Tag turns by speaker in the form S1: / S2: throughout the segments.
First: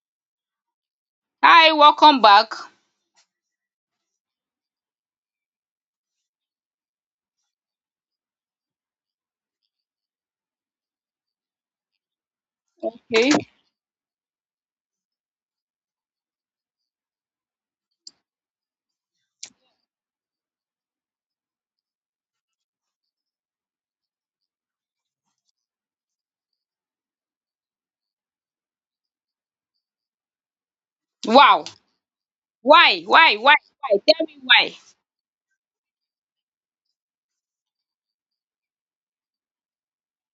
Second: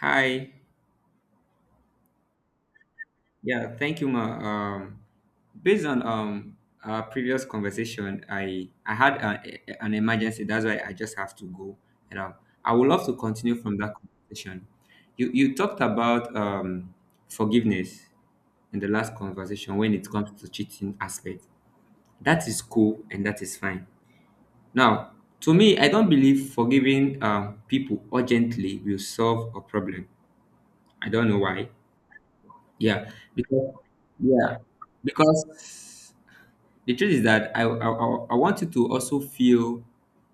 S1: Hi.
S2: Hi, welcome back.
S1: Yeah, thank you, Ma. Based on our previous conversation, I had an emergency. That's why I just have to go. And I would love to
S2: Okay.
S1: continue from that conversation. You talked about forgiveness in the last conversation when it comes to cheating aspect. That is cool and that is fine. Now, to me, I don't believe forgiving people urgently will solve a problem. I don't know
S2: Wow.
S1: why.
S2: Why?
S1: Yeah,
S2: Why? Why? Why? Tell me
S1: yeah,
S2: why.
S1: because the truth is that I want you to also feel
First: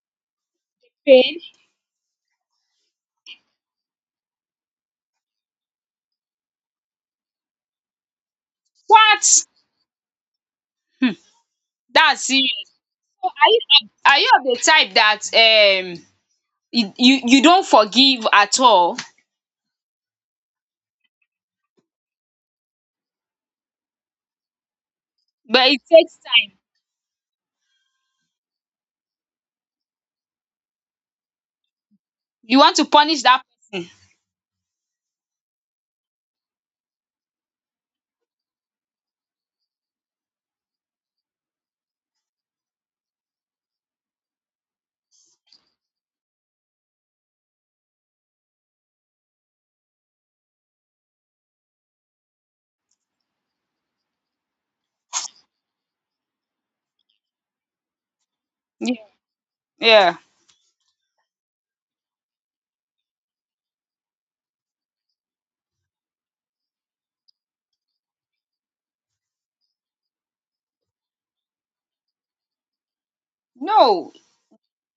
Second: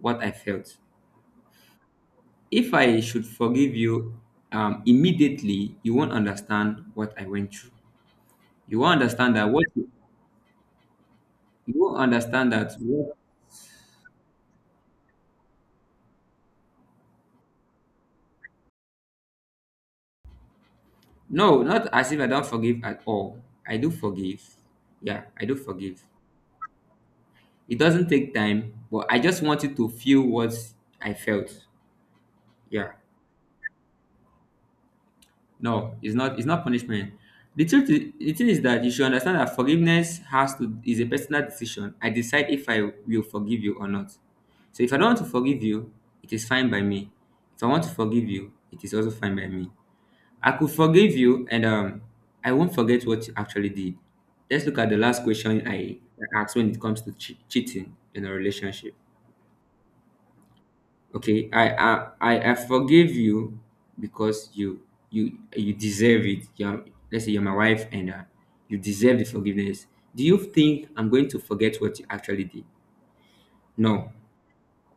S1: what I felt.
S2: Pain?
S1: If I should forgive you immediately, you won't understand what I went through. You won't understand
S2: What?
S1: that what you
S2: Hmm.
S1: you won't
S2: That's serious.
S1: understand
S2: So are you are you of the type that you don't forgive at all,
S1: no, not as if I don't forgive at all. I do forgive. Yeah, I do
S2: but it
S1: forgive.
S2: takes time.
S1: It doesn't take time, but I just want you to feel what I felt.
S2: You want to
S1: Yeah.
S2: punish that person.
S1: No, it's not. It's not punishment. The thing is that you should understand that forgiveness has to is a personal decision. I decide if I will forgive you or not. So if I don't want to forgive you, it is fine by me. If I want to forgive you, it is also fine by me. I could forgive you, and I won't forget what you actually did. Let's look at the last question I asked when it comes to cheating in a relationship.
S2: Yeah. Yeah.
S1: Okay, I forgive you because you deserve it. Let's say you're my wife and you deserve the forgiveness. Do you think I'm going to forget what you actually did? No.
S2: No.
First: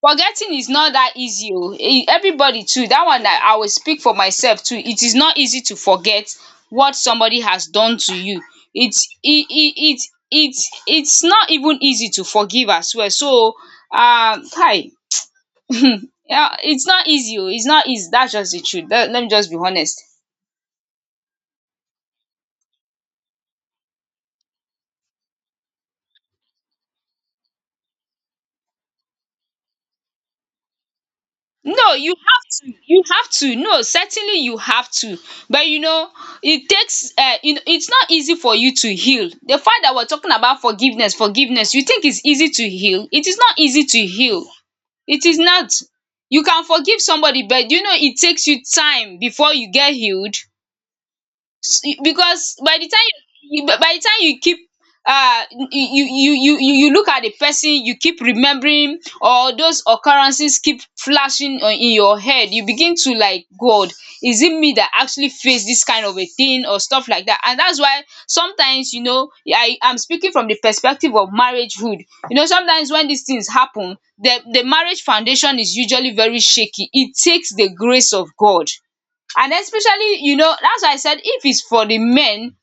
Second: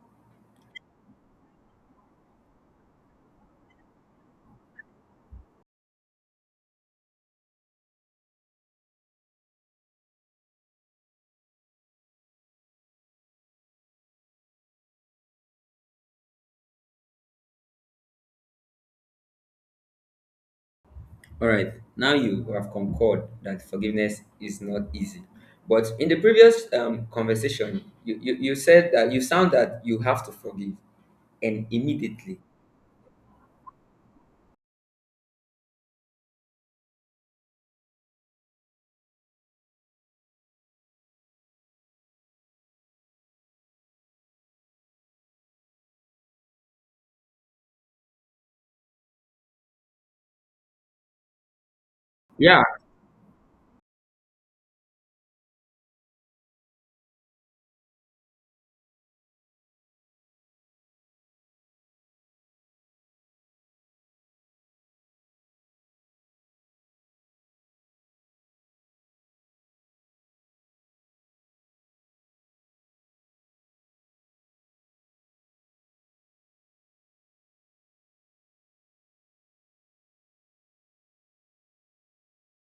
S2: Forgetting is not that easy oh. Eh, everybody too dat one na, I will speak for myself too, it is not easy to forget what somebody has done to you. Its e e it it it's not even easy to forgive as well, so kai, yeah, its not easy oh, its not easy. That's just the truth. Let me just be honest.
S1: All right. Now you have concurred that forgiveness is not easy. But in the previous conversation, you said that you sound that you have to forgive and
S2: No, you
S1: immediately.
S2: have to. You have to. No, certainly you have to. But you know, it takes. You know, it's not easy for you to heal. The fact that we're talking about forgiveness. You think it's easy to heal? It is not easy to heal. It is not. You can forgive somebody, but you know it takes you time before you get healed because
S1: Yeah.
S2: by the time you, by the time you keep uh you you look at the person, you keep remembering, or those occurrences keep flashing on in your head, you begin to like, God, is it me that actually faced this kind of a thing or stuff like that? And that's why sometimes, you know, I'm speaking from the perspective of marriagehood. You know, sometimes when these things happen, the marriage foundation is usually very shaky. It takes the grace of God. And especially, you know, that's why I said if it's for the men,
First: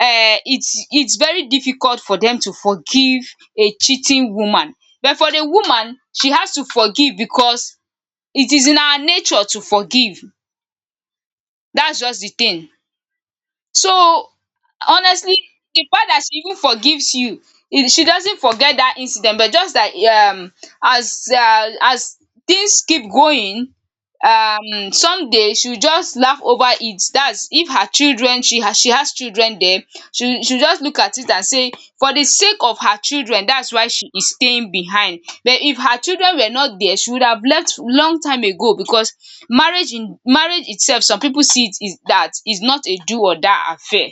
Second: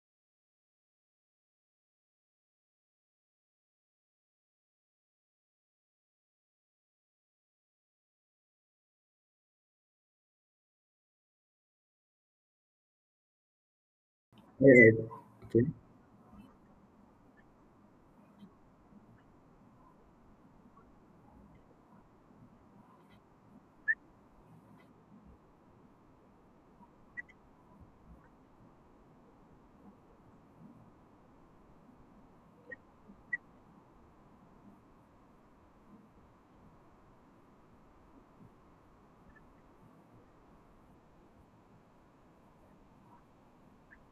S2: it's very difficult for them to forgive a cheating woman. But for the woman, she has to forgive because it is in her nature to forgive. That's just the thing. So
S1: Yeah.
S2: honestly,
S1: Okay.
S2: the fact that she even forgives you, e she doesn't forget that incident, but just that as things keep going, someday she will just laugh over it, dats if her children, she has children den, she will just look at it and say, for the sake of her children, dats why she is staying behind. But if her children were not there, she would have left long time ago because marriage, in marriage itself, some people see it is that is not a do or die affair.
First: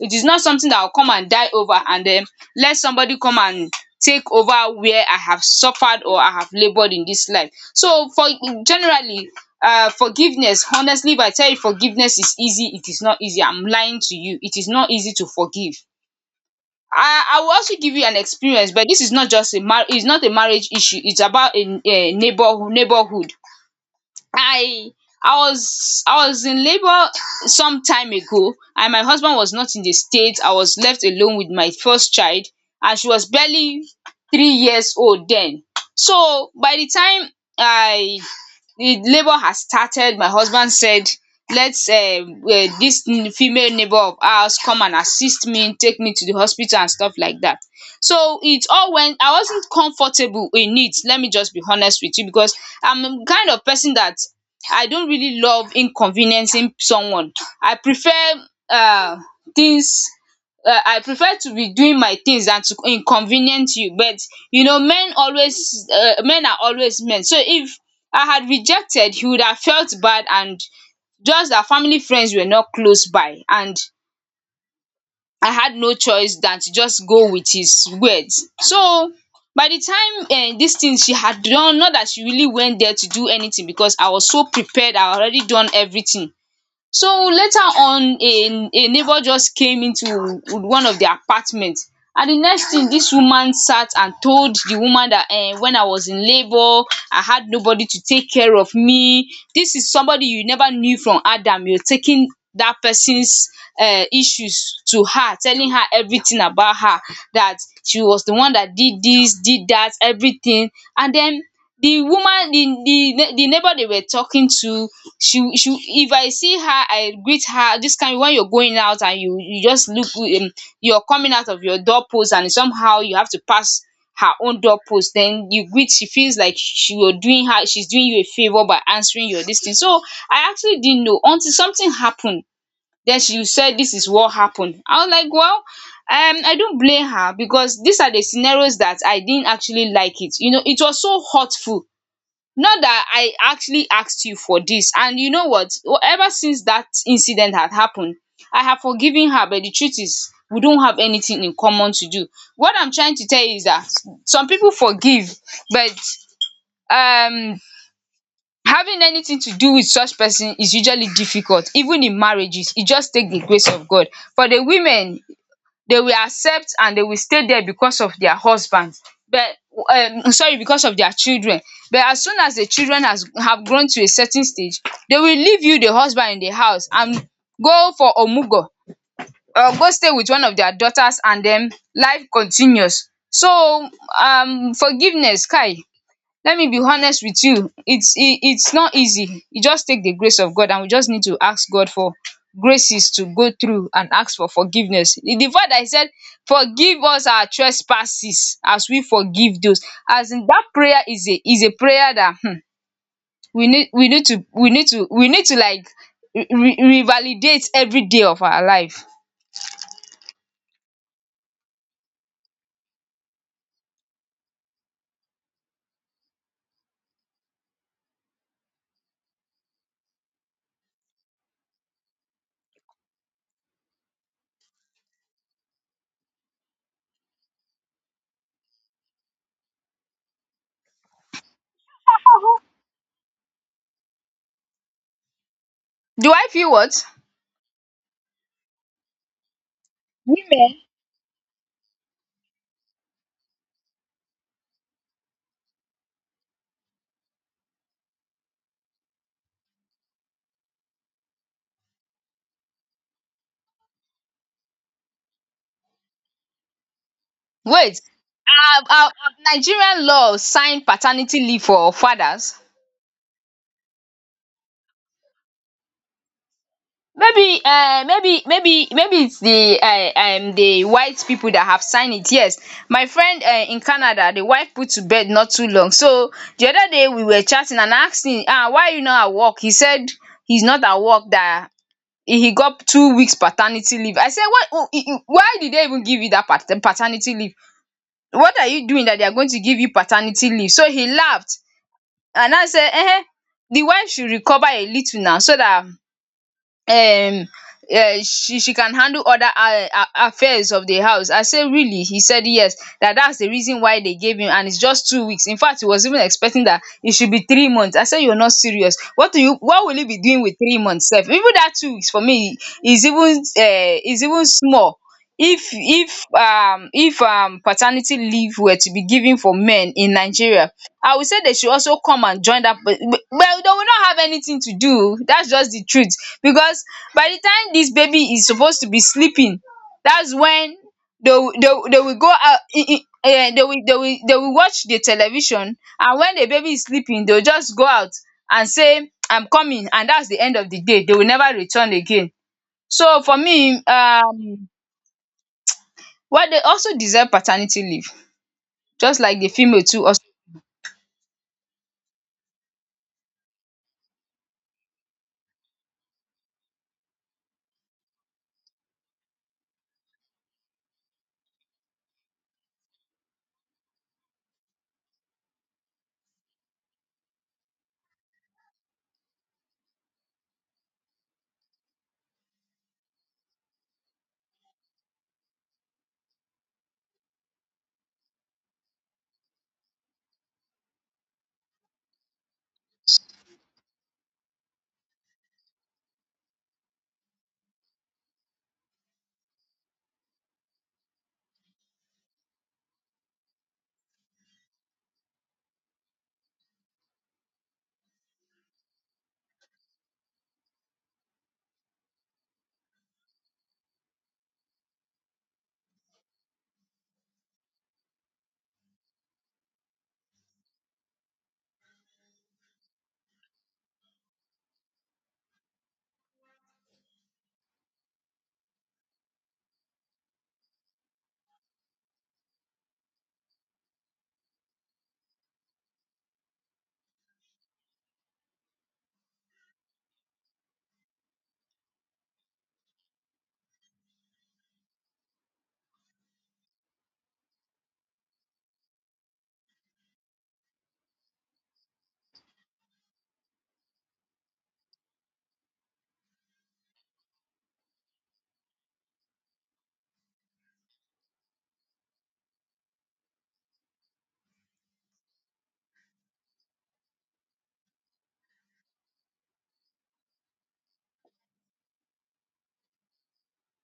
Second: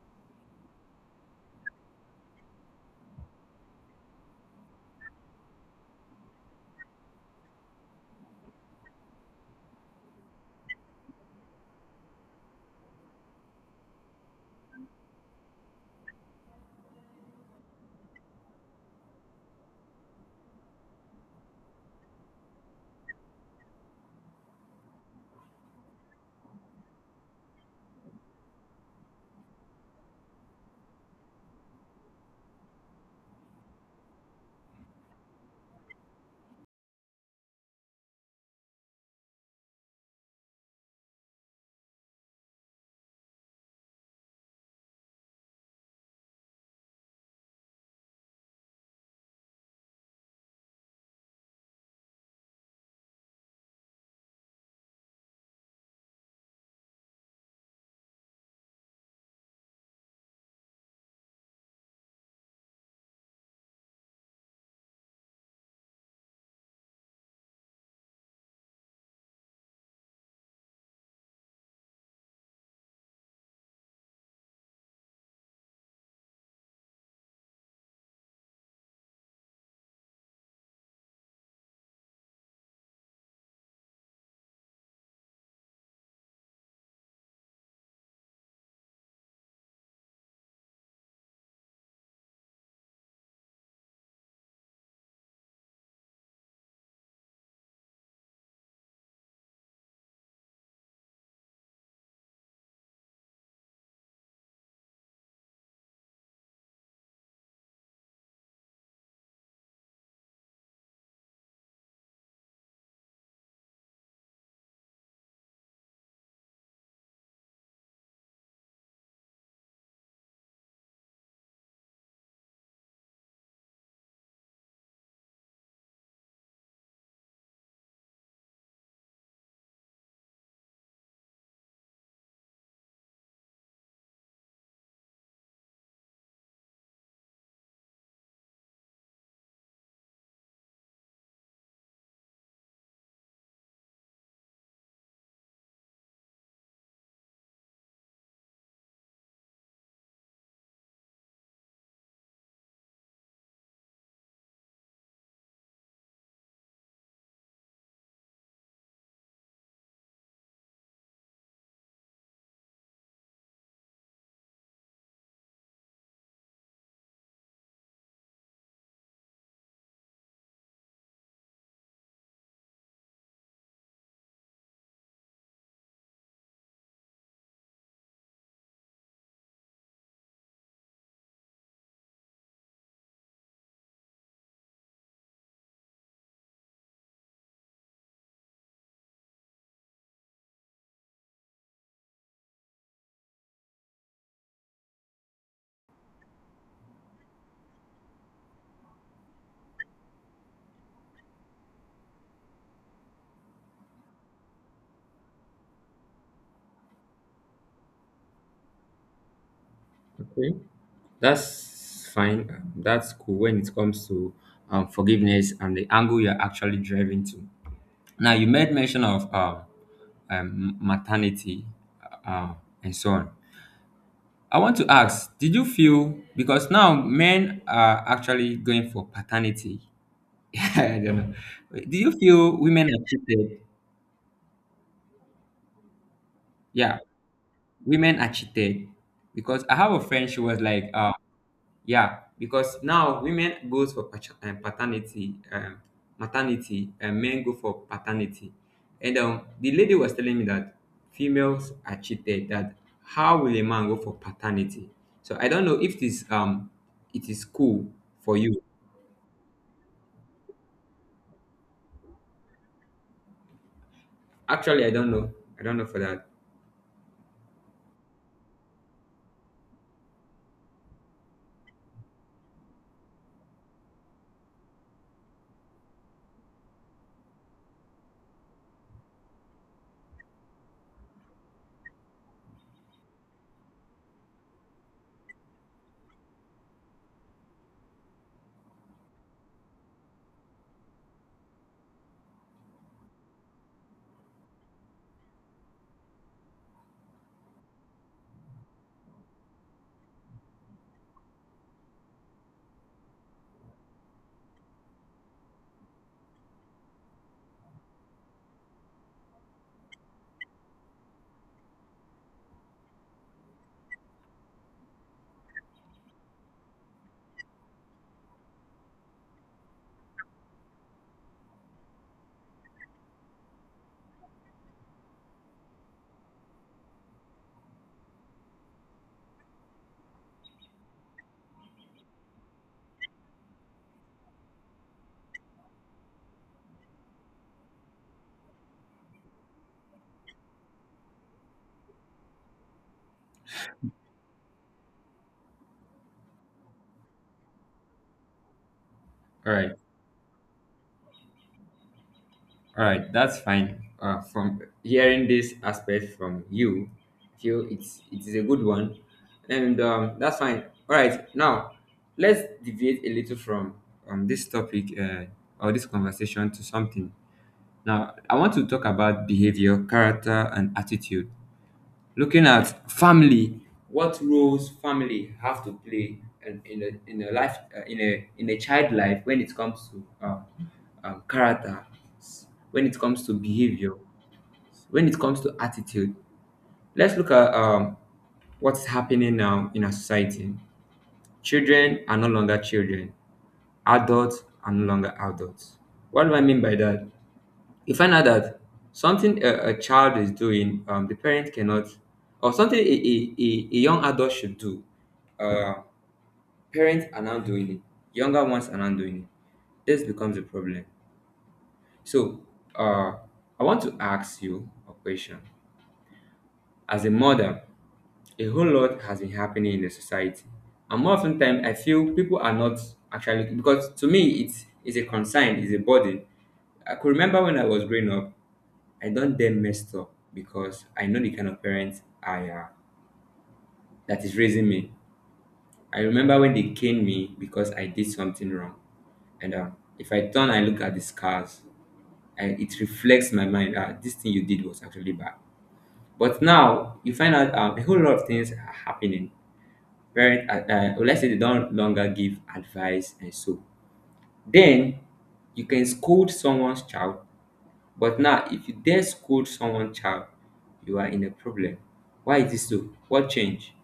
S2: It is not something that I'll come and die over and then let somebody come and take over where I have suffered or I have labored in this life. So for generally, forgiveness, honestly, if I tell you forgiveness is easy, it is not easy. I'm lying to you. It is not easy to forgive. I will also give you an experience, but this is not just a mar it's not a marriage issue. It's about a neighbourhood. I I was, I was in labour some time ago, and my husband was not in the state. I was left alone with my first child, and she was barely 3 years old then. So by the time I, the labour has started, my husband said, let's eh, this female neighbor of ours come and assist me, take me to the hospital and stuff like that. So it all went. I wasn't comfortable in it, let me just be honest with you, because I'm a kind of person that I don't really love inconveniencing someone. I prefer uh things I prefer to be doing my things than to inconvenience you. But you know, men always, men are always men. So if I had rejected, he would have felt bad. And just that family friends were not close by, and I had no choice than to just go with his words. So by the time, dis thing she had done, not that she really went there to do anything, because I was so prepared, I had already done everything. So later on, a neighbour just came into one of their apartment, and the next thing, this woman sat and told the woman that, when I was in labour I had nobody to take care of me. This is somebody you never knew from Adam, you're taking that person's issues to her, telling her everything about her, that she was the one that did this, did that, everything. And then the woman, the neighbor they were talking to, she if I see her I greet her. This kind, when you're going out and you just look, you're coming out of your doorpost, and somehow you have to pass her own doorpost, then you greet, she feels like she, you're doing her, she's doing you a favor by answering your this thing. So I actually didn't know until something happened. Then she said this is what happened. I was like, well, I don't blame her, because these are the scenarios that I didn't actually like it. You know, it was so hurtful. Not that I actually asked you for this, and you know what. Well, ever since that incident had happened, I have forgiven her, but the truth is we don't have anything in common to do. What I'm trying to tell you is that some people forgive, but um having anything to do with such person is usually difficult, even in marriages. It just take the grace of God. For the women, they will accept and they will stay there because of their husband, but sorry, because of their children. But as soon as the children has have grown to a certain stage, they will leave you, the husband, in the house and go for omugo, or go stay with one of their daughters, and then life continues. So forgiveness, kai, let me be honest with you, it's e it's not easy. E just take the grace of God, and we just need to ask God for graces to go through and ask for forgiveness. The fact that said, forgive us our trespasses as we forgive those, as in that prayer, is a prayer that, hmm, we need to we need to we need to like re re revalidate every day of our life.
S1: Okay. That's fine. That's cool when it comes to forgiveness and the angle you're actually driving to. Now, you made mention of maternity uh, and so on. I want to ask, did you feel because now men are actually going for paternity? I don't know. Do you feel women are cheated?
S2: Do I feel
S1: Yeah,
S2: what?
S1: women are cheated because I have a friend. She was
S2: Women,
S1: like, yeah, because now women goes for paternity, maternity, and men go for paternity. And the lady was telling me that females are cheated. That how will a man go for paternity? So I don't know if this it is cool
S2: wait,
S1: for you.
S2: have Nigerian law signed paternity leave for fathers?
S1: Actually, I don't know. I don't know for that.
S2: Maybe maybe it's the white people that have signed it, yes. My friend, in Canada, the wife put to bed not too long. So the other day we were chatting and I asked him, ah, why you not at work? He said he's not at work, that he got 2 weeks paternity leave. I said, why? Why did they even give you that paternity leave? What are you doing that they are going to give you paternity leave? So he laughed, and I said, eh, the wife should recover a little now so that um she can handle other affairs of the house. I say, really? He said yes, that that's the reason why they gave him, and it's just 2 weeks. In fact, he was even expecting that it should be 3 months. I said, you're not serious, what do you, what will you be doing with 3 months sef? Even that 2 weeks for me is even is even small. If paternity leave were to be given for men in Nigeria, I will say they should also come and join that. But they will not have anything to do. That's just the truth. Because by the time this baby is supposed to be sleeping, that's when they will go out. They will they will watch the television, and when the baby is sleeping, they will just go out and say, I'm coming, and that's the end of the day, they will never return again. So for me, what, they also deserve paternity leave, just like the
S1: All right.
S2: female too also.
S1: All right, that's fine. From hearing this aspect from you, I feel it is a good one, and that's fine. All right, now let's deviate a little from this topic or this conversation to something. Now I want to talk about behavior, character, and attitude. Looking at family, what roles family have to play in a life in a child life when it comes to character, when it comes to behavior, when it comes to attitude. Let's look at what's happening now in our society. Children are no longer children. Adults are no longer adults. What do I mean by that? You find out that something a child is doing, the parent cannot, or something a young adult should do, uh, parents are not doing it, younger ones are not doing it. This becomes a problem. So, uh, I want to ask you a question. As a mother, a whole lot has been happening in the society, and more often time, I feel people are not actually, because to me, it's a concern, it's a burden. I could remember when I was growing up, I don't dare mess up because I know the kind of parents I am that is raising me. I remember when they caned me because I did something wrong. And if I turn and look at the scars, and it reflects my mind, this thing you did was actually bad. But now you find out, a whole lot of things are happening. Parents, well, let's say they don't longer give advice and so. Then you can scold someone's child. But now, if you dare scold someone child, you are in a problem. Why is this so? What change?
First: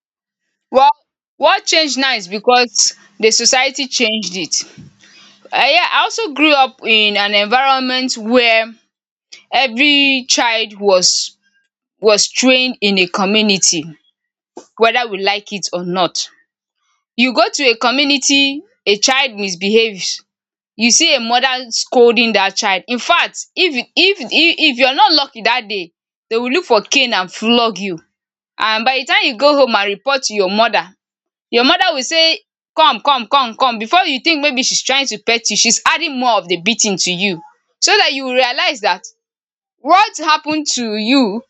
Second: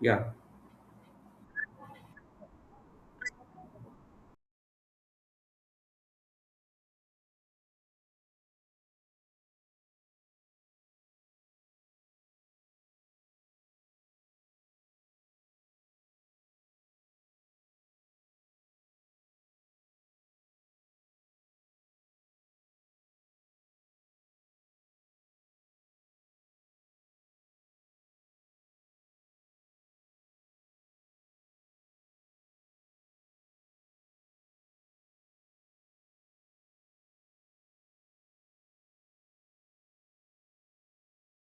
S1: Yeah.
S2: Well, what changed now is because the society changed it. I, yeah, I also grew up in an environment where every child was trained in a community whether we like it or not. You go to a community, a child misbehaves, you see a mother scolding that child. In fact, if you're not lucky that day, they will look for cane and flog you, and by the time you go home and report to your mother, your mother will say come come come come. Before you think maybe she's trying to pet you, she's adding more of the beating to you so that you realize that what happened to you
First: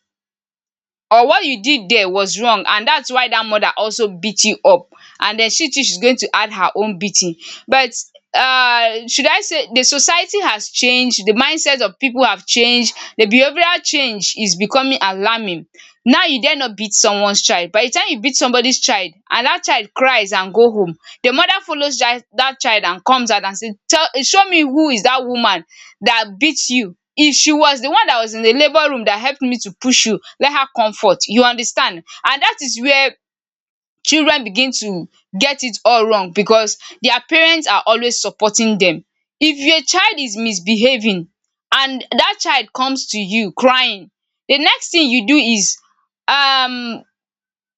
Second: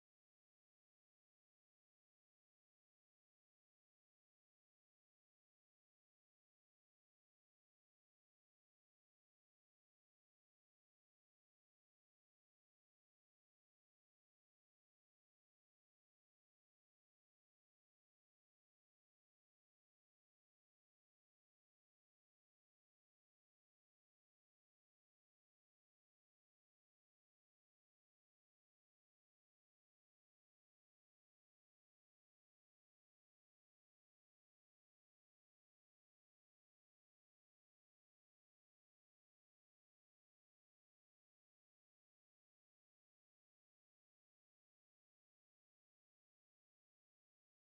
S2: or what you did there was wrong, and that's why that mother also beat you up, and then she too she's going to add her own beating. But should I say the society has changed, the mindset of people have changed, the behavioral change is becoming alarming. Now you dare not beat someone's child. By the time you beat somebody's child and that child cries and go home, the mother follows that child and comes out and says, tell, show me who is that woman that beats you. If she was the one that was in the labour room that helped me to push you, let her comfort. You understand? And that is where children begin to get it all wrong, because their parents are always supporting them. If your child is misbehaving and that child comes to you crying, the next thing you do is um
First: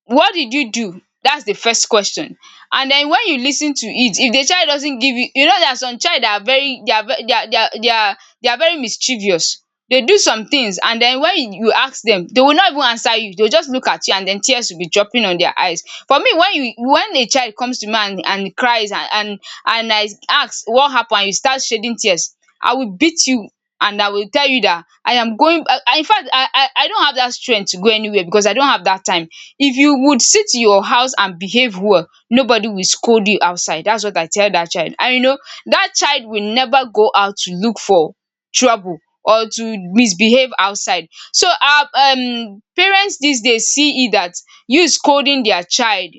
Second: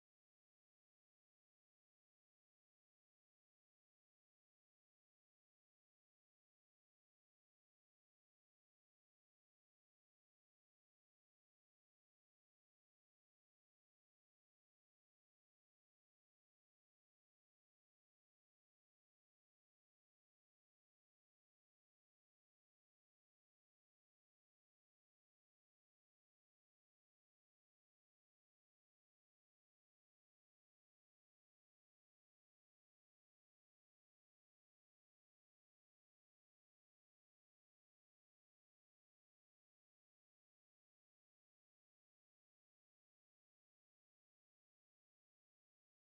S2: what did you do? That's the first question. And then when you lis ten to it, if the child doesn't give you, you know there are some child that are very, they are ve- they are they are they are they are very mischievous. They do some things, and then when you ask them, they will not even answer you, they will just look at you and then tears will be dropping on their eyes. For me, when you, when a child comes to me and cries and I ask what happened, and you start shedding tears, I will beat you, and I will tell you that I am going, I infact I don't have that strength to go anywhere because I don't have that time. If you would sit in your house and behave well, nobody will scold you outside. That's what I tell that child, and you know that child will never go out to look for trouble or to misbehave outside. So our parents these days see it that you scolding their child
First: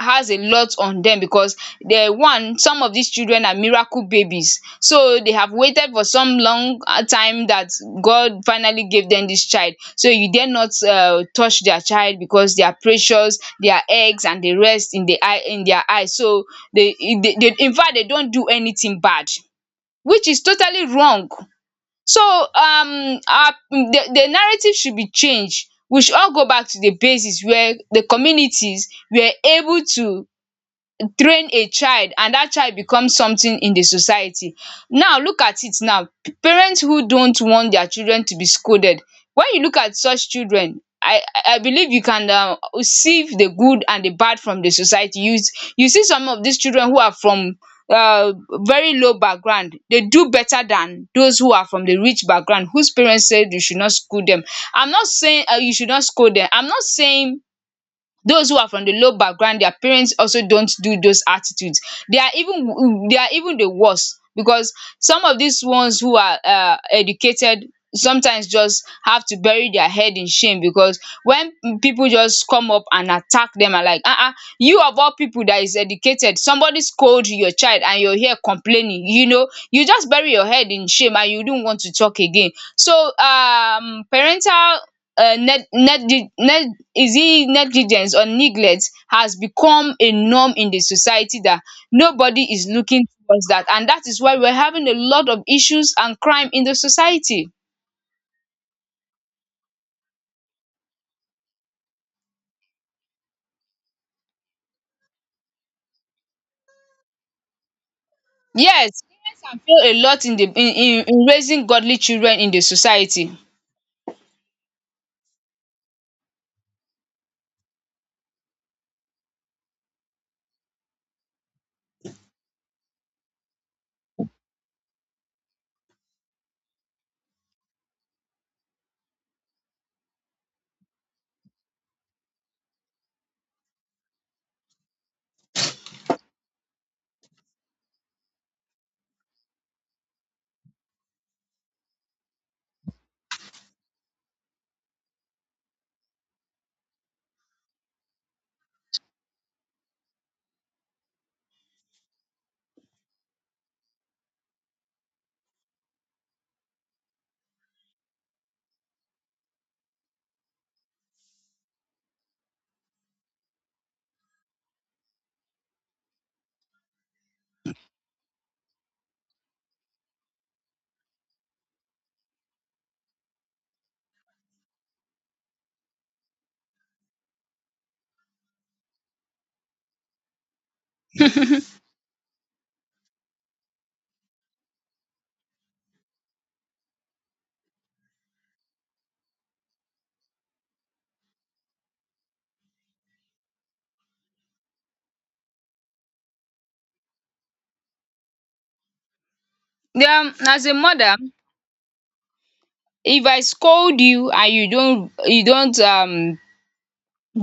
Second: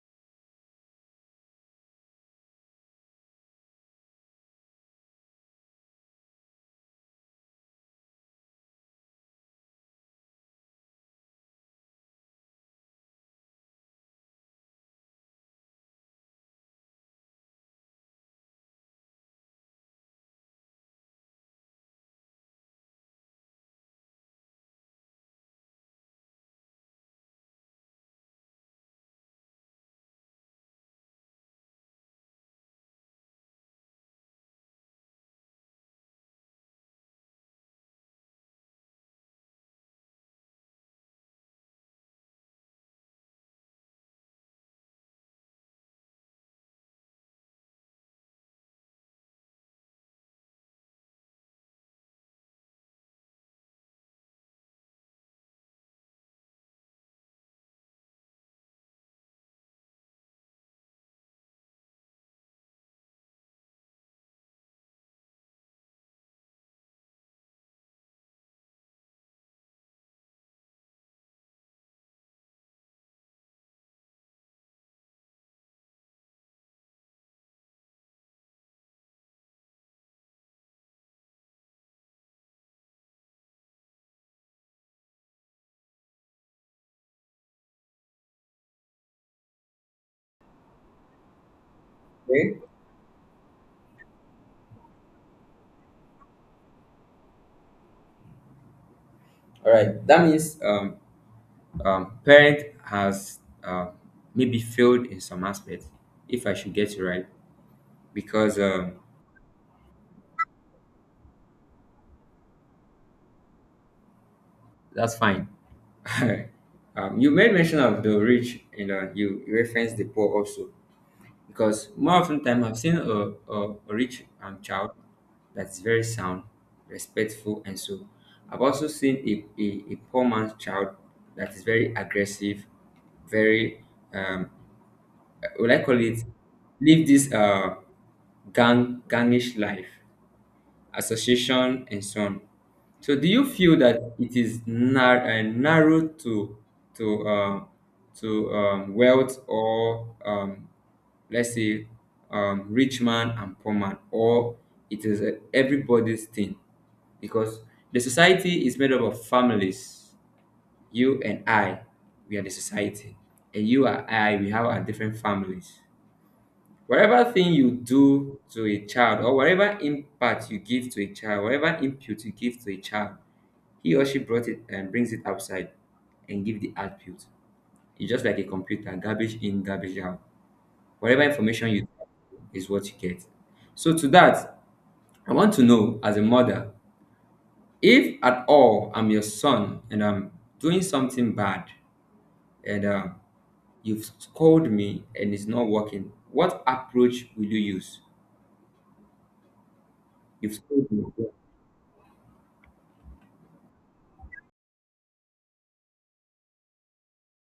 S2: has a lot on them, because the one, some of these children are miracle babies, so they have waited for some long time, that God finally gave them this child, so you dare not touch their child because they are precious, their eggs and the rest in the eye, in their eyes. So they, they in fact they don't do anything bad, which is totally wrong. So the narrative should be changed. We should all go back to the basis where the communities were able to train a child, and that child becomes something in the society. Now look at it now, parents who don't want their children to be scolded, when you look at such children, I believe you can see the good and the bad from the society. You see some of these children who are from uh very low background, they do better than those who are from the rich background whose parents said you should not school them. I'm not saying you should not scold them. I'm not saying those who are from the low background, their parents also don't do those attitudes. They are even the worst, because some of these ones who are educated sometimes just have to bury their head in shame, because when people just come up and attack them and like you of all people that is educated, somebody scold your child and you're here complaining, you know, you just bury your head in shame and you don't want to talk again. So parental is it negligence or neglect has become a norm in the society, that nobody
S1: Okay.
S2: is looking towards that, and that is why we're having a lot of issues and crime in the society.
S1: All right. That means parent has maybe failed in some aspects, if I should get it right, because
S2: Yes, parents can fail a lot in the in raising godly children in the society.
S1: that's fine. You made mention of the rich, and you referenced the poor also. Because more often time I've seen a rich child that's very sound, respectful, and so. I've also seen a poor man's child that is very aggressive, very um, will I call it live this gangish life association, and so on. So, do you feel that it is narrow to um, to wealth or let's say rich man and poor man, or it is everybody's thing? Because the society is made up of families. You and I, we are the society, and you and I, we have our different families. Whatever thing you do to a child or whatever impact you give to a child, whatever input you give to a child, he or she brought it and brings it outside and give the output. It's just like a computer, garbage in, garbage out. Whatever information you do is what you get. So to that, I want to know as a mother, if at all I'm your son and I'm doing something bad and you've scolded me and it's not working, what approach will you use? You've
S2: As a
S1: scolded me.
S2: mother, if I scold you and you don't you don't um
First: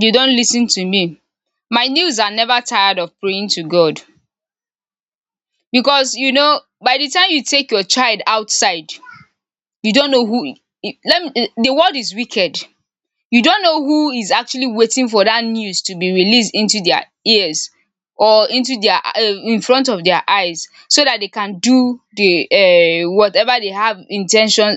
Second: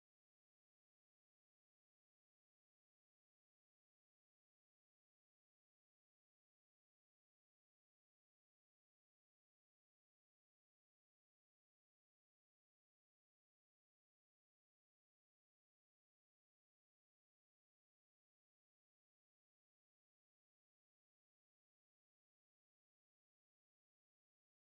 S2: you don't listen to me, my knees are never tired of praying to God, because you know, by the time you take your child outside, you don't know who, let me, the world is wicked. You don't know who is actually waiting for that news to be released into their ears or into their in front of their eyes, so that they can do the whatever they have in,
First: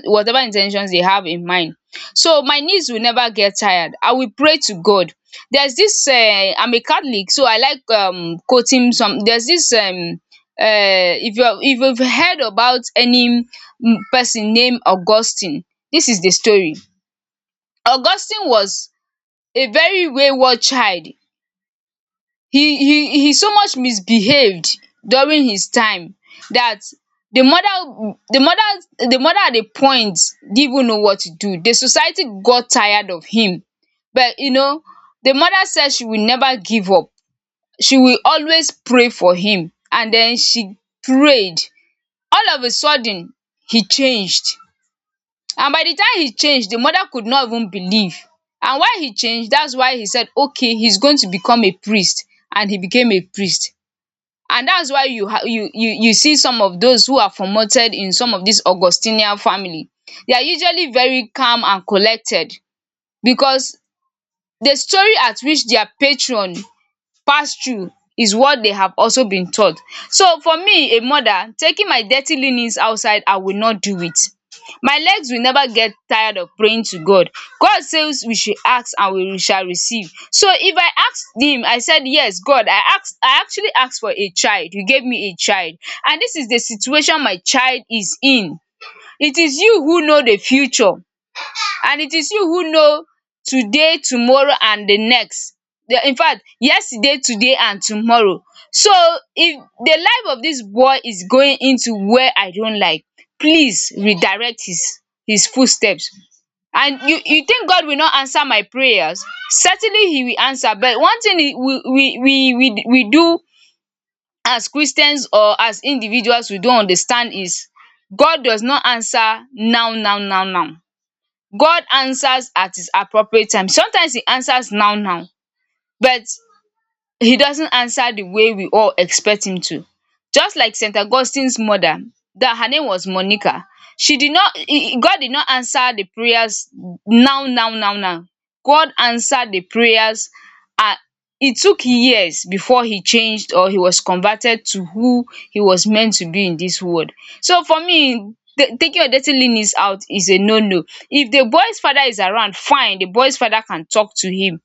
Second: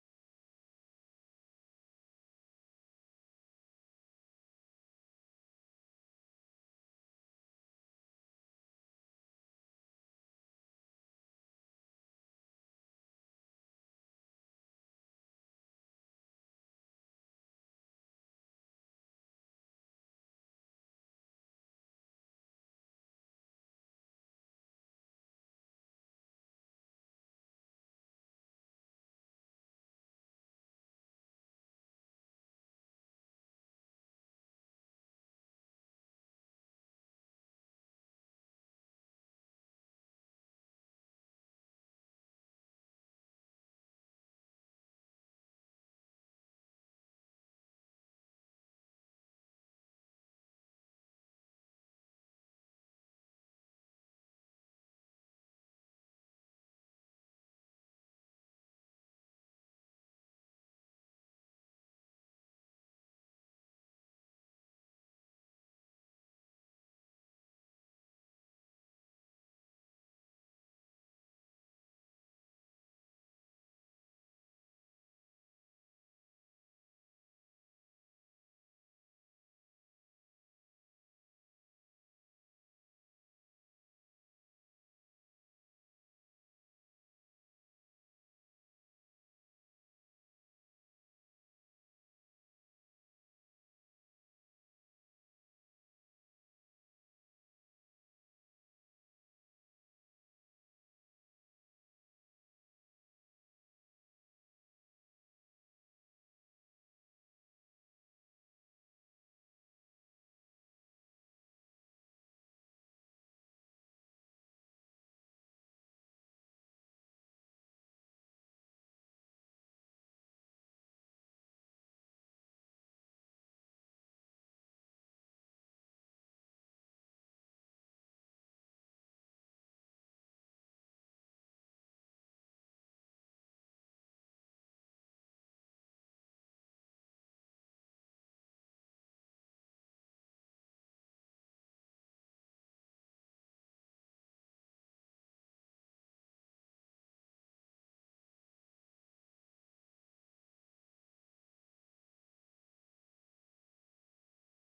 S2: whatever intentions they have in mind. So my knees will never get tired, I will pray to God. There's this I'm a Catholic, so I like quoting some. There's this if you, if you've heard about any person named Augustine, this is the story. Augustine was a very wayward child. He so much misbehaved during his time, that the mother, the mother at a point didn't even know what to do. The society got tired of him, but you know, the mother said she will never give up, she will always pray for him, and then she prayed. All of a sudden, he changed, and by the time he changed, the mother could not even believe. And why he changed, that's why he said, okay, he's going to become a priest. And he became a priest. And that's why you, ha- you see some of those who are promoted in some of this Augustinian family. They are usually very calm and collected because the story at which their patron pass-through is what they have also been taught. So for me, a mother, taking my dirty linens outside, I will not do it. My legs will never get tired of praying to God. God says we should ask and we shall receive. So if I asked him, I said, yes, God, I actually asked for a child. You gave me a child. And this is the situation my child is in. It is you who know the future, and it is you who know today, tomorrow and the next. In fact, yesterday, today and tomorrow. So, if the life of this boy is going into where I don't like, please redirect his footsteps. And you think God will not answer my prayers? Certainly he will answer. But one thing we do as Christians or as individuals, we don't understand, is God does not answer now. God answers at his appropriate time. Sometimes he answers now now, but he doesn't answer the way we all expect him to. Just like St. Augustine's mother, that her name was Monica. She did not, God did not answer the prayers now. God answered the prayers. Uh, it took years before he changed or he was converted to who he was meant to be in this world. So for me, taking your dirty linens out is a no no. If the boy's father is around, fine, the boy's father can talk to him,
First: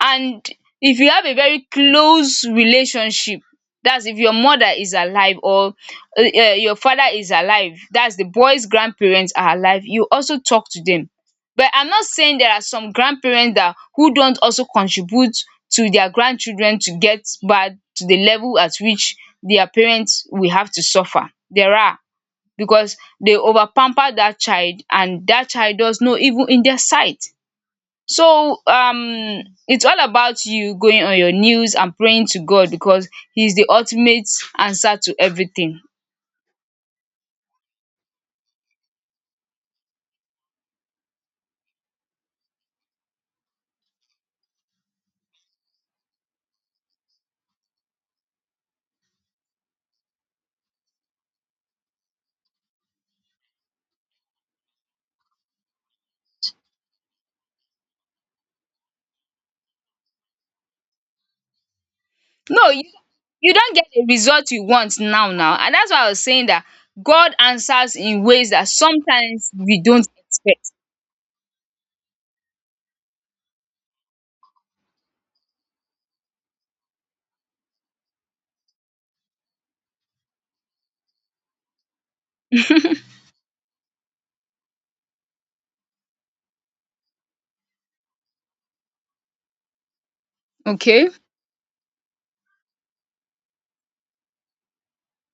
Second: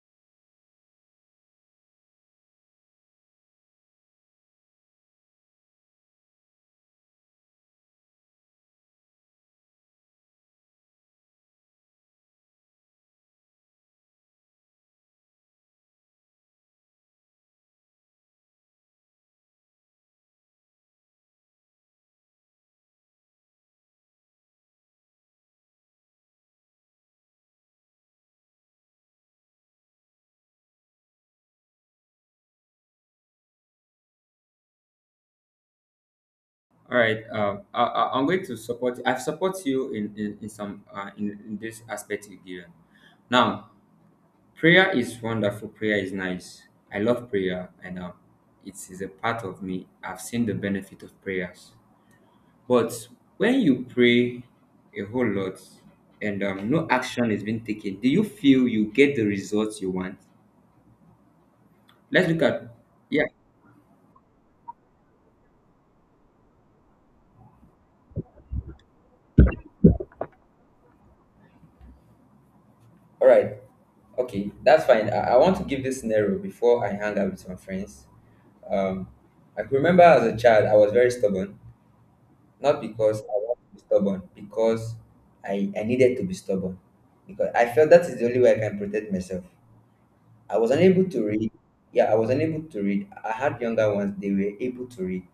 S2: and if you have a very close relationship, that is, if your mother is alive, or your father is alive, that is, the boy's grandparents are alive, you also talk to them. But I'm not saying, there are some grandparents that, who don't also contribute to their grandchildren, to get back to the level at which their parents will have to suffer. There are, because they over pamper that child, and that child does not even in their sight. So it's all about you going on your knees and praying to God, because he's the ultimate answer to everything.
S1: All right. I'm going to support. I support you in some in this aspect you given. Now, prayer is wonderful. Prayer is nice. I love prayer, and it is a part of me. I've seen the benefit of prayers. But when you pray a whole lot, and no action is being taken, do you feel you get the results you want? Let's look at,
S2: No, you
S1: yeah.
S2: you don't get the result you want now now, and that's why I was saying that God answers in ways that sometimes we don't expect.
S1: All right. Okay, that's fine. I want to give this scenario before I hang out with my friends. Um, I can remember as a child, I was very stubborn, not because I wanted to be stubborn, because I needed to be stubborn. Because I felt that is the only way I can protect myself. I was unable
S2: Okay?
S1: to read. Yeah, I was unable to read. I had younger ones, they were able to read.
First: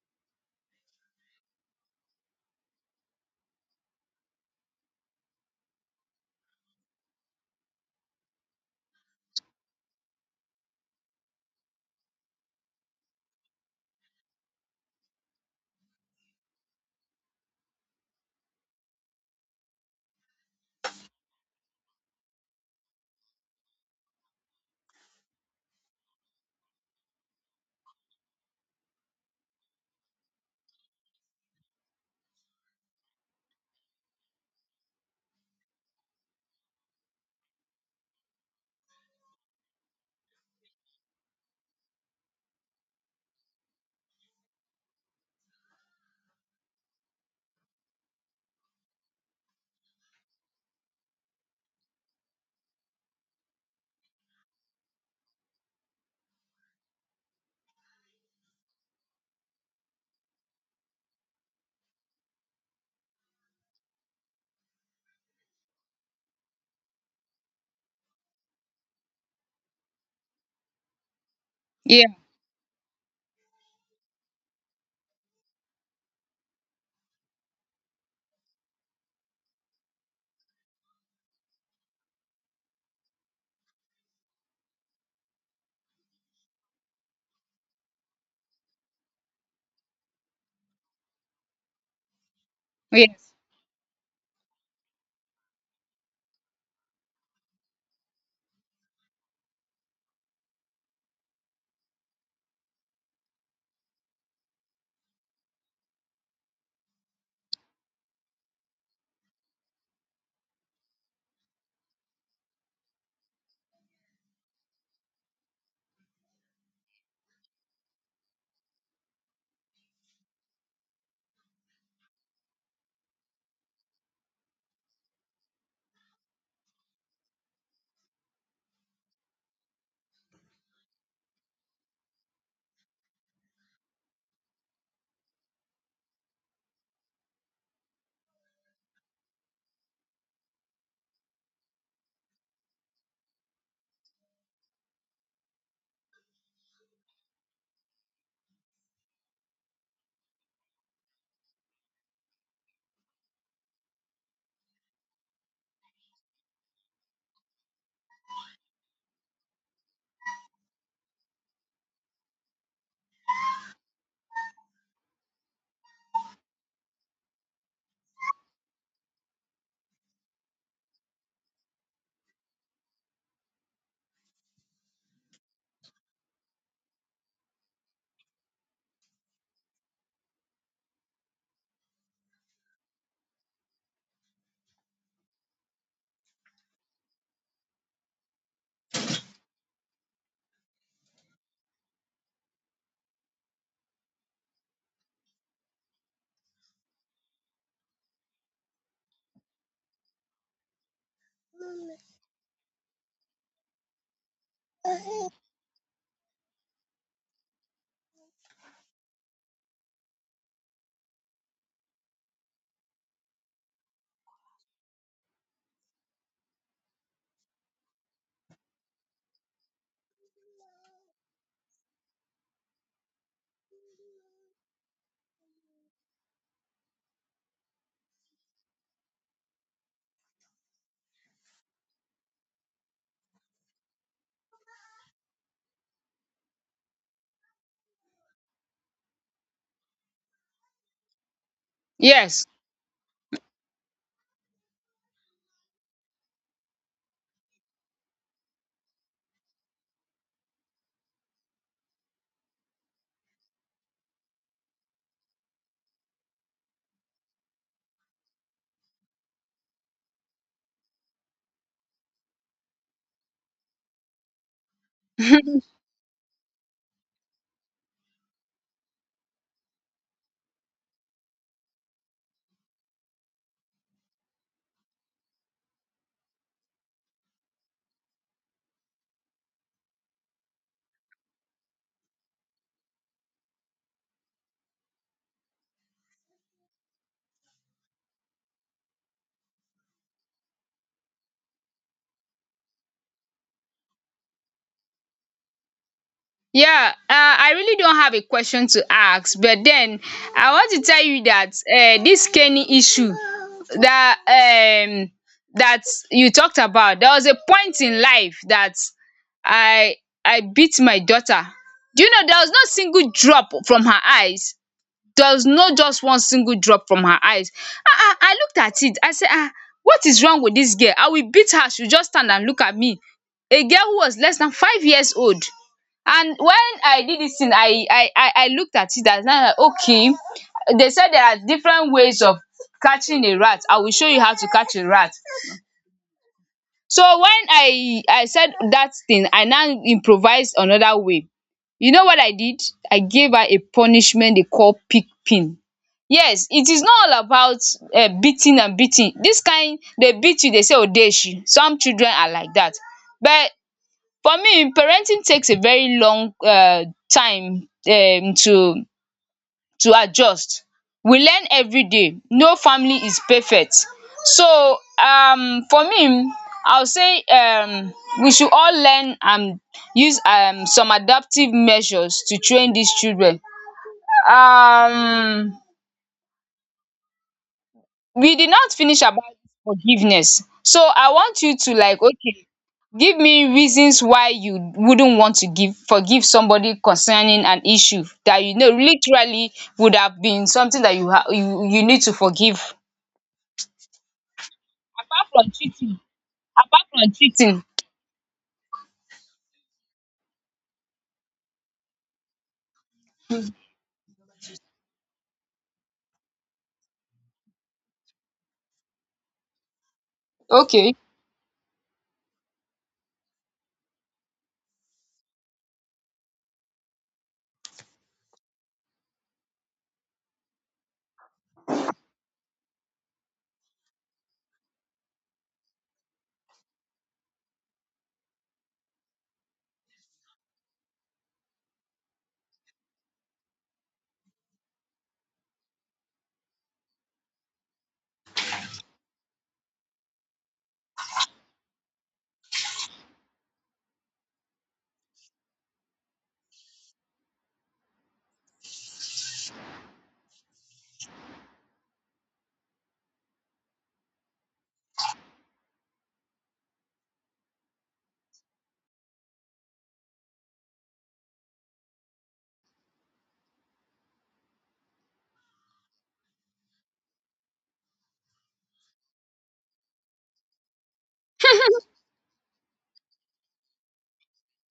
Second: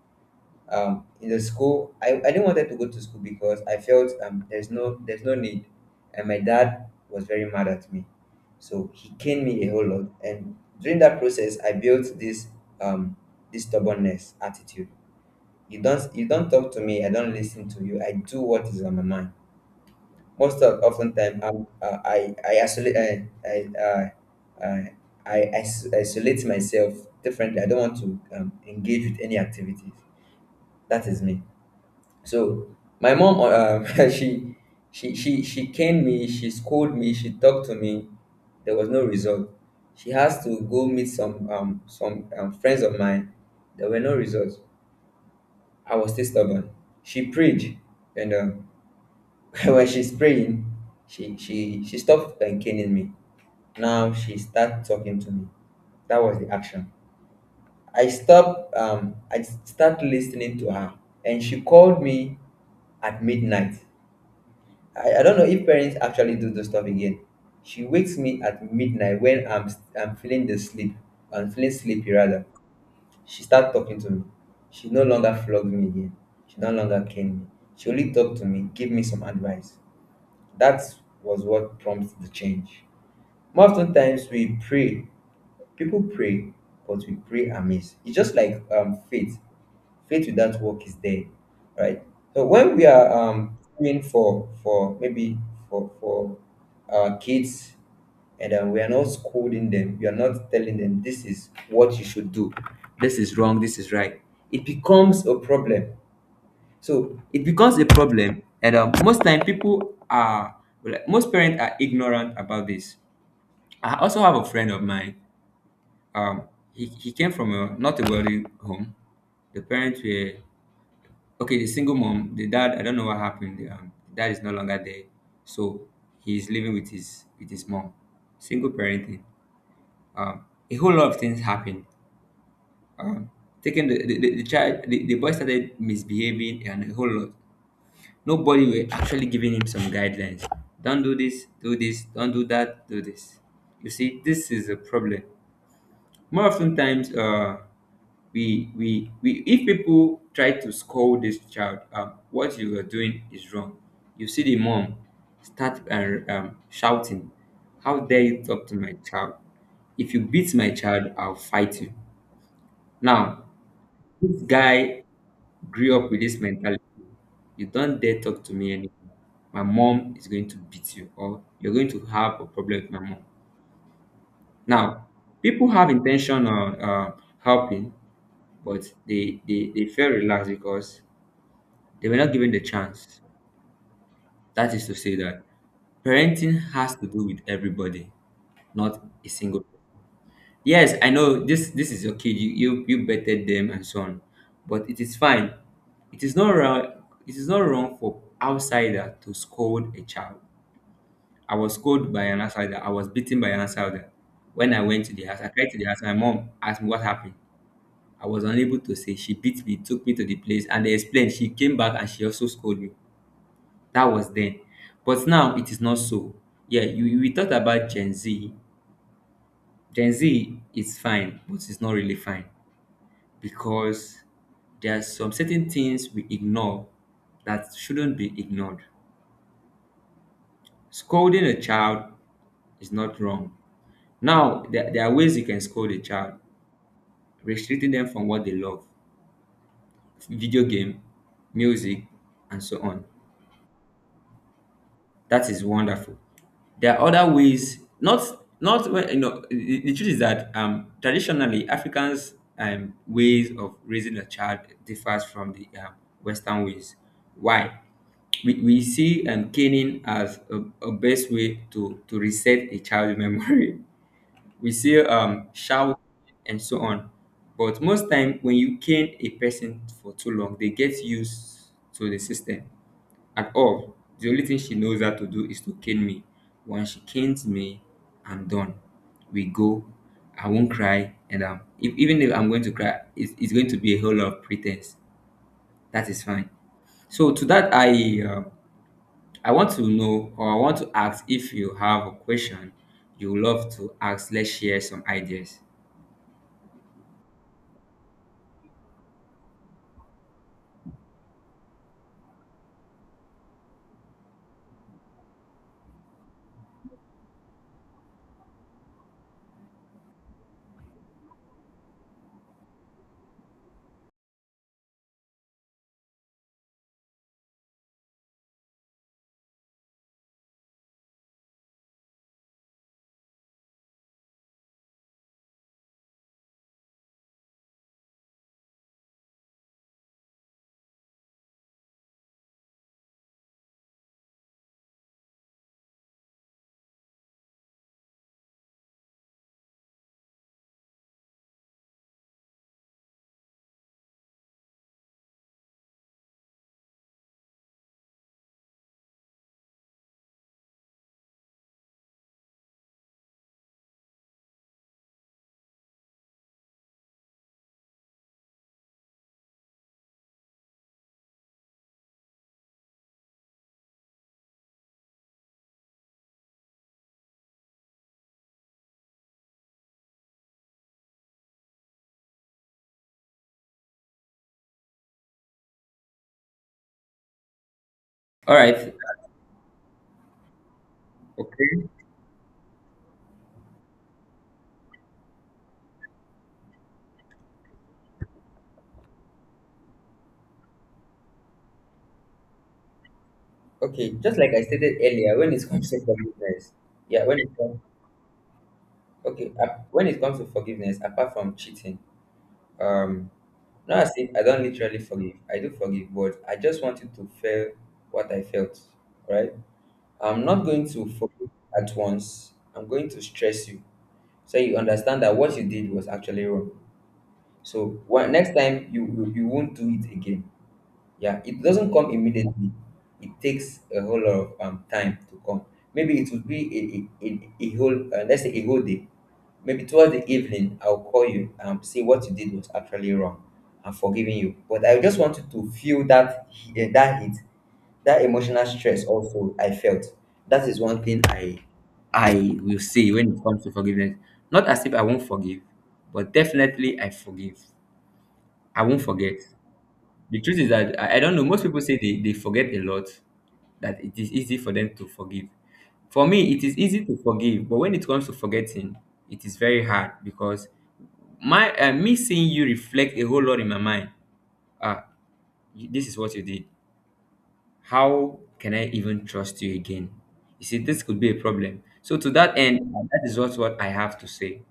S1: In the school, I didn't wanted to go to school because I felt there's no need. And my dad was very mad at me. So he caned me a whole lot. And during that process, I built this um, this stubbornness attitude. You don't talk to me. I don't listen to you. I do what is on my mind. Most of often time, I'm, I isolate uh, isolate myself differently. I don't want to engage with any activities. That is me. So my mom, she caned me. She scolded me. She talked to me. There was no result. She has to go meet some friends of mine. There were no results. I was still stubborn. She prayed, and when she's praying, she stopped caning me. Now she start talking to me. That was the action. I stopped. I start listening to her, and she called me at midnight. I don't know if parents actually do this stuff again. She wakes me at midnight when I'm feeling the sleep. I'm feeling
S2: Yeah.
S1: sleepy rather. She start talking to me, she no longer flogged me again, she no longer cane me, she only talk to me, give me some advice. That was what prompt the change. Most of ten times we pray. People pray, but we pray amiss. It's just like, faith. Faith without work is dead, right? So when we are praying for maybe for our kids, and we are not scolding them, we are not telling them this is what you should do, this is wrong, this is right. It becomes a problem. So it becomes a problem, and most time people are like, most parents are ignorant about this. I also have a friend of mine. Um, he came from a not a wealthy home. The parents were okay. The single mom, the dad. I don't know what happened. The dad is no longer there, so he's living with his mom. Single parenting. Um, a whole lot of things happened. Um, Taking the child, the boy started misbehaving and a whole lot. Nobody were actually giving him some guidelines. Don't do this, don't do that, do this. You see, this is a problem. More often times we if people try to scold this child, what you are doing is wrong. You see the mom start shouting, how dare you talk to my child? If you beat my child, I'll fight you. Now this guy grew up with this mentality. You don't dare talk to me anymore. My mom is going to beat you, or you're going to have a problem with my mom. Now people have intention of helping, but they felt relaxed because they were not given the chance. That is to say that parenting has to do with everybody, not a single person. Yes, I know this is your kid, you betted them and so on. But it is fine. It is not wrong, it is not wrong for outsider to scold a child. I was scolded by an outsider, I was beaten by an outsider. When I went to the house, I cried to the house, my mom asked me what happened. I was unable to say. She beat me, took me to the place, and they explained. She came back and she also scolded me. That was then. But now it is not so. Yeah, you we thought about Gen Z. Gen Z is fine, but it's not really fine because there are some certain things we ignore that shouldn't be ignored. Scolding a child is not wrong. Now, there are ways you can scold a child, restricting them from what they love: video game, music,
S2: Yes.
S1: and so on. That is wonderful. There are other ways, not not when you know. The truth is that traditionally Africans' ways of raising a child differs from the Western ways. Why? We see caning as a best way to reset a child's memory. We see
S2: Yes.
S1: shout and so on. But most time, when you cane a person for too long, they get used to the system at all. The only thing she knows how to do is to cane me. Once she canes me, I'm done. We go. I won't cry, and if, even if I'm going to cry, it's going to be a whole lot of pretense. That is fine. So to that, I want to know, or I want to ask if you have a question you would love to ask. Let's share some ideas.
S2: Yeah, I really don't have a question to ask, but then I want to tell you that this Kenny issue that um that you talked about, there was a point in life that I I beat my daughter. Do you know there was no single drop from her eyes? There was no just one single drop from her eyes. I looked at it. I said, ah, what is wrong with this girl? I will beat her. She'll just stand and look at me. A girl who was less than 5 years old. And when I did this thing, I looked at it and I was like, okay. They said there are different ways of catching a rat. I will show you how to catch a rat. So when I said that thing, I now improvised another way. You know what I did? I gave her a punishment they call pig pin. Yes, it is not all about beating and beating. This kind, they beat you, they say odeshi. Some children are like that. But for me, parenting takes a very long time to adjust. We learn everyday, no family is perfect. So for me I would say we should all learn and use some adaptive measures to train dis children. um we did
S1: All
S2: not
S1: right.
S2: finish about forgiveness, so I want you to,
S1: Okay.
S2: like, okay, give me reasons why you wouldn't want to give, forgive somebody concerning an issue that you know literally would have been something that you you need to forgive.
S1: Okay, just like I stated
S2: Apart
S1: earlier,
S2: from
S1: when it comes
S2: cheating,
S1: to forgiveness,
S2: apart from
S1: yeah, when it
S2: cheating.
S1: comes, okay, when it comes to forgiveness, apart from cheating, Um, not as if I don't literally forgive. I do forgive, but I just wanted to feel what I felt, right? I'm not going
S2: Okay,
S1: to forgive at once. I'm going to stress you so you understand that what you did was actually wrong. So next time you won't do it again. Yeah, it doesn't come immediately. It takes a whole lot of time to come. Maybe it would be a whole, let's say a whole day. Maybe towards the evening, I'll call you and say what you did was actually wrong. I'm forgiving you. But I just wanted to feel that, that hit, that emotional stress also I felt. That is one thing I will say when it comes to forgiveness. Not as if I won't forgive, but definitely I forgive. I won't forget. The truth is that I don't know. Most people say they forget a lot, that it is easy for them to forgive. For me, it is easy to forgive, but when it comes to forgetting, it is very hard because my me seeing you reflect a whole lot in my mind. Ah, this is what you did. How can I even trust you again? You see, this could be a problem. So to that end, that is what I have to say.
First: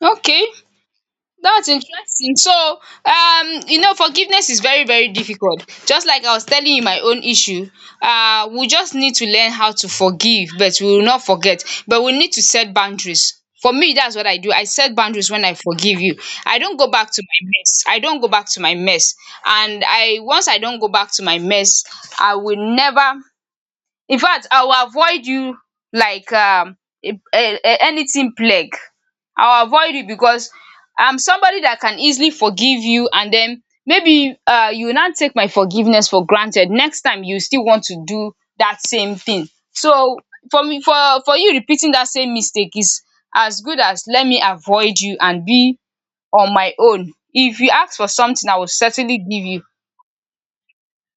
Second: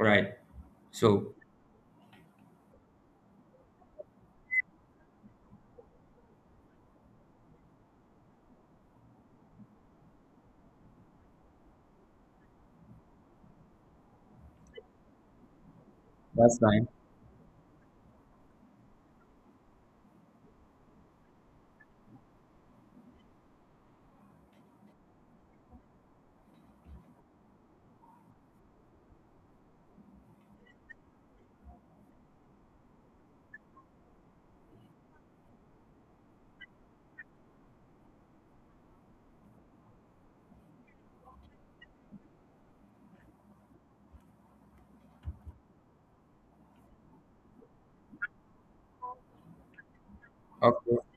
S1: All right.
S2: okay.
S1: So
S2: That's interesting. So, you know, forgiveness is very, very difficult. Just like I was telling you my own issue, we just need to learn how to forgive, but we will not forget. But we need to set boundaries. For me, that's what I do. I set boundaries when I forgive you.
S1: that's
S2: I don't
S1: fine.
S2: go back to my mess. I don't go back to my mess. And I, once I don't go back to my mess, I will never, in fact I will avoid you, like anything plague. I will avoid you because I'm somebody that can easily forgive you, and then maybe you will not take my forgiveness for granted. Next time you still want to do that same thing, so for me, for you repeating that same mistake is as good as, let me avoid you and be on my own. If you ask for something, I will certainly give you.
S1: Okay.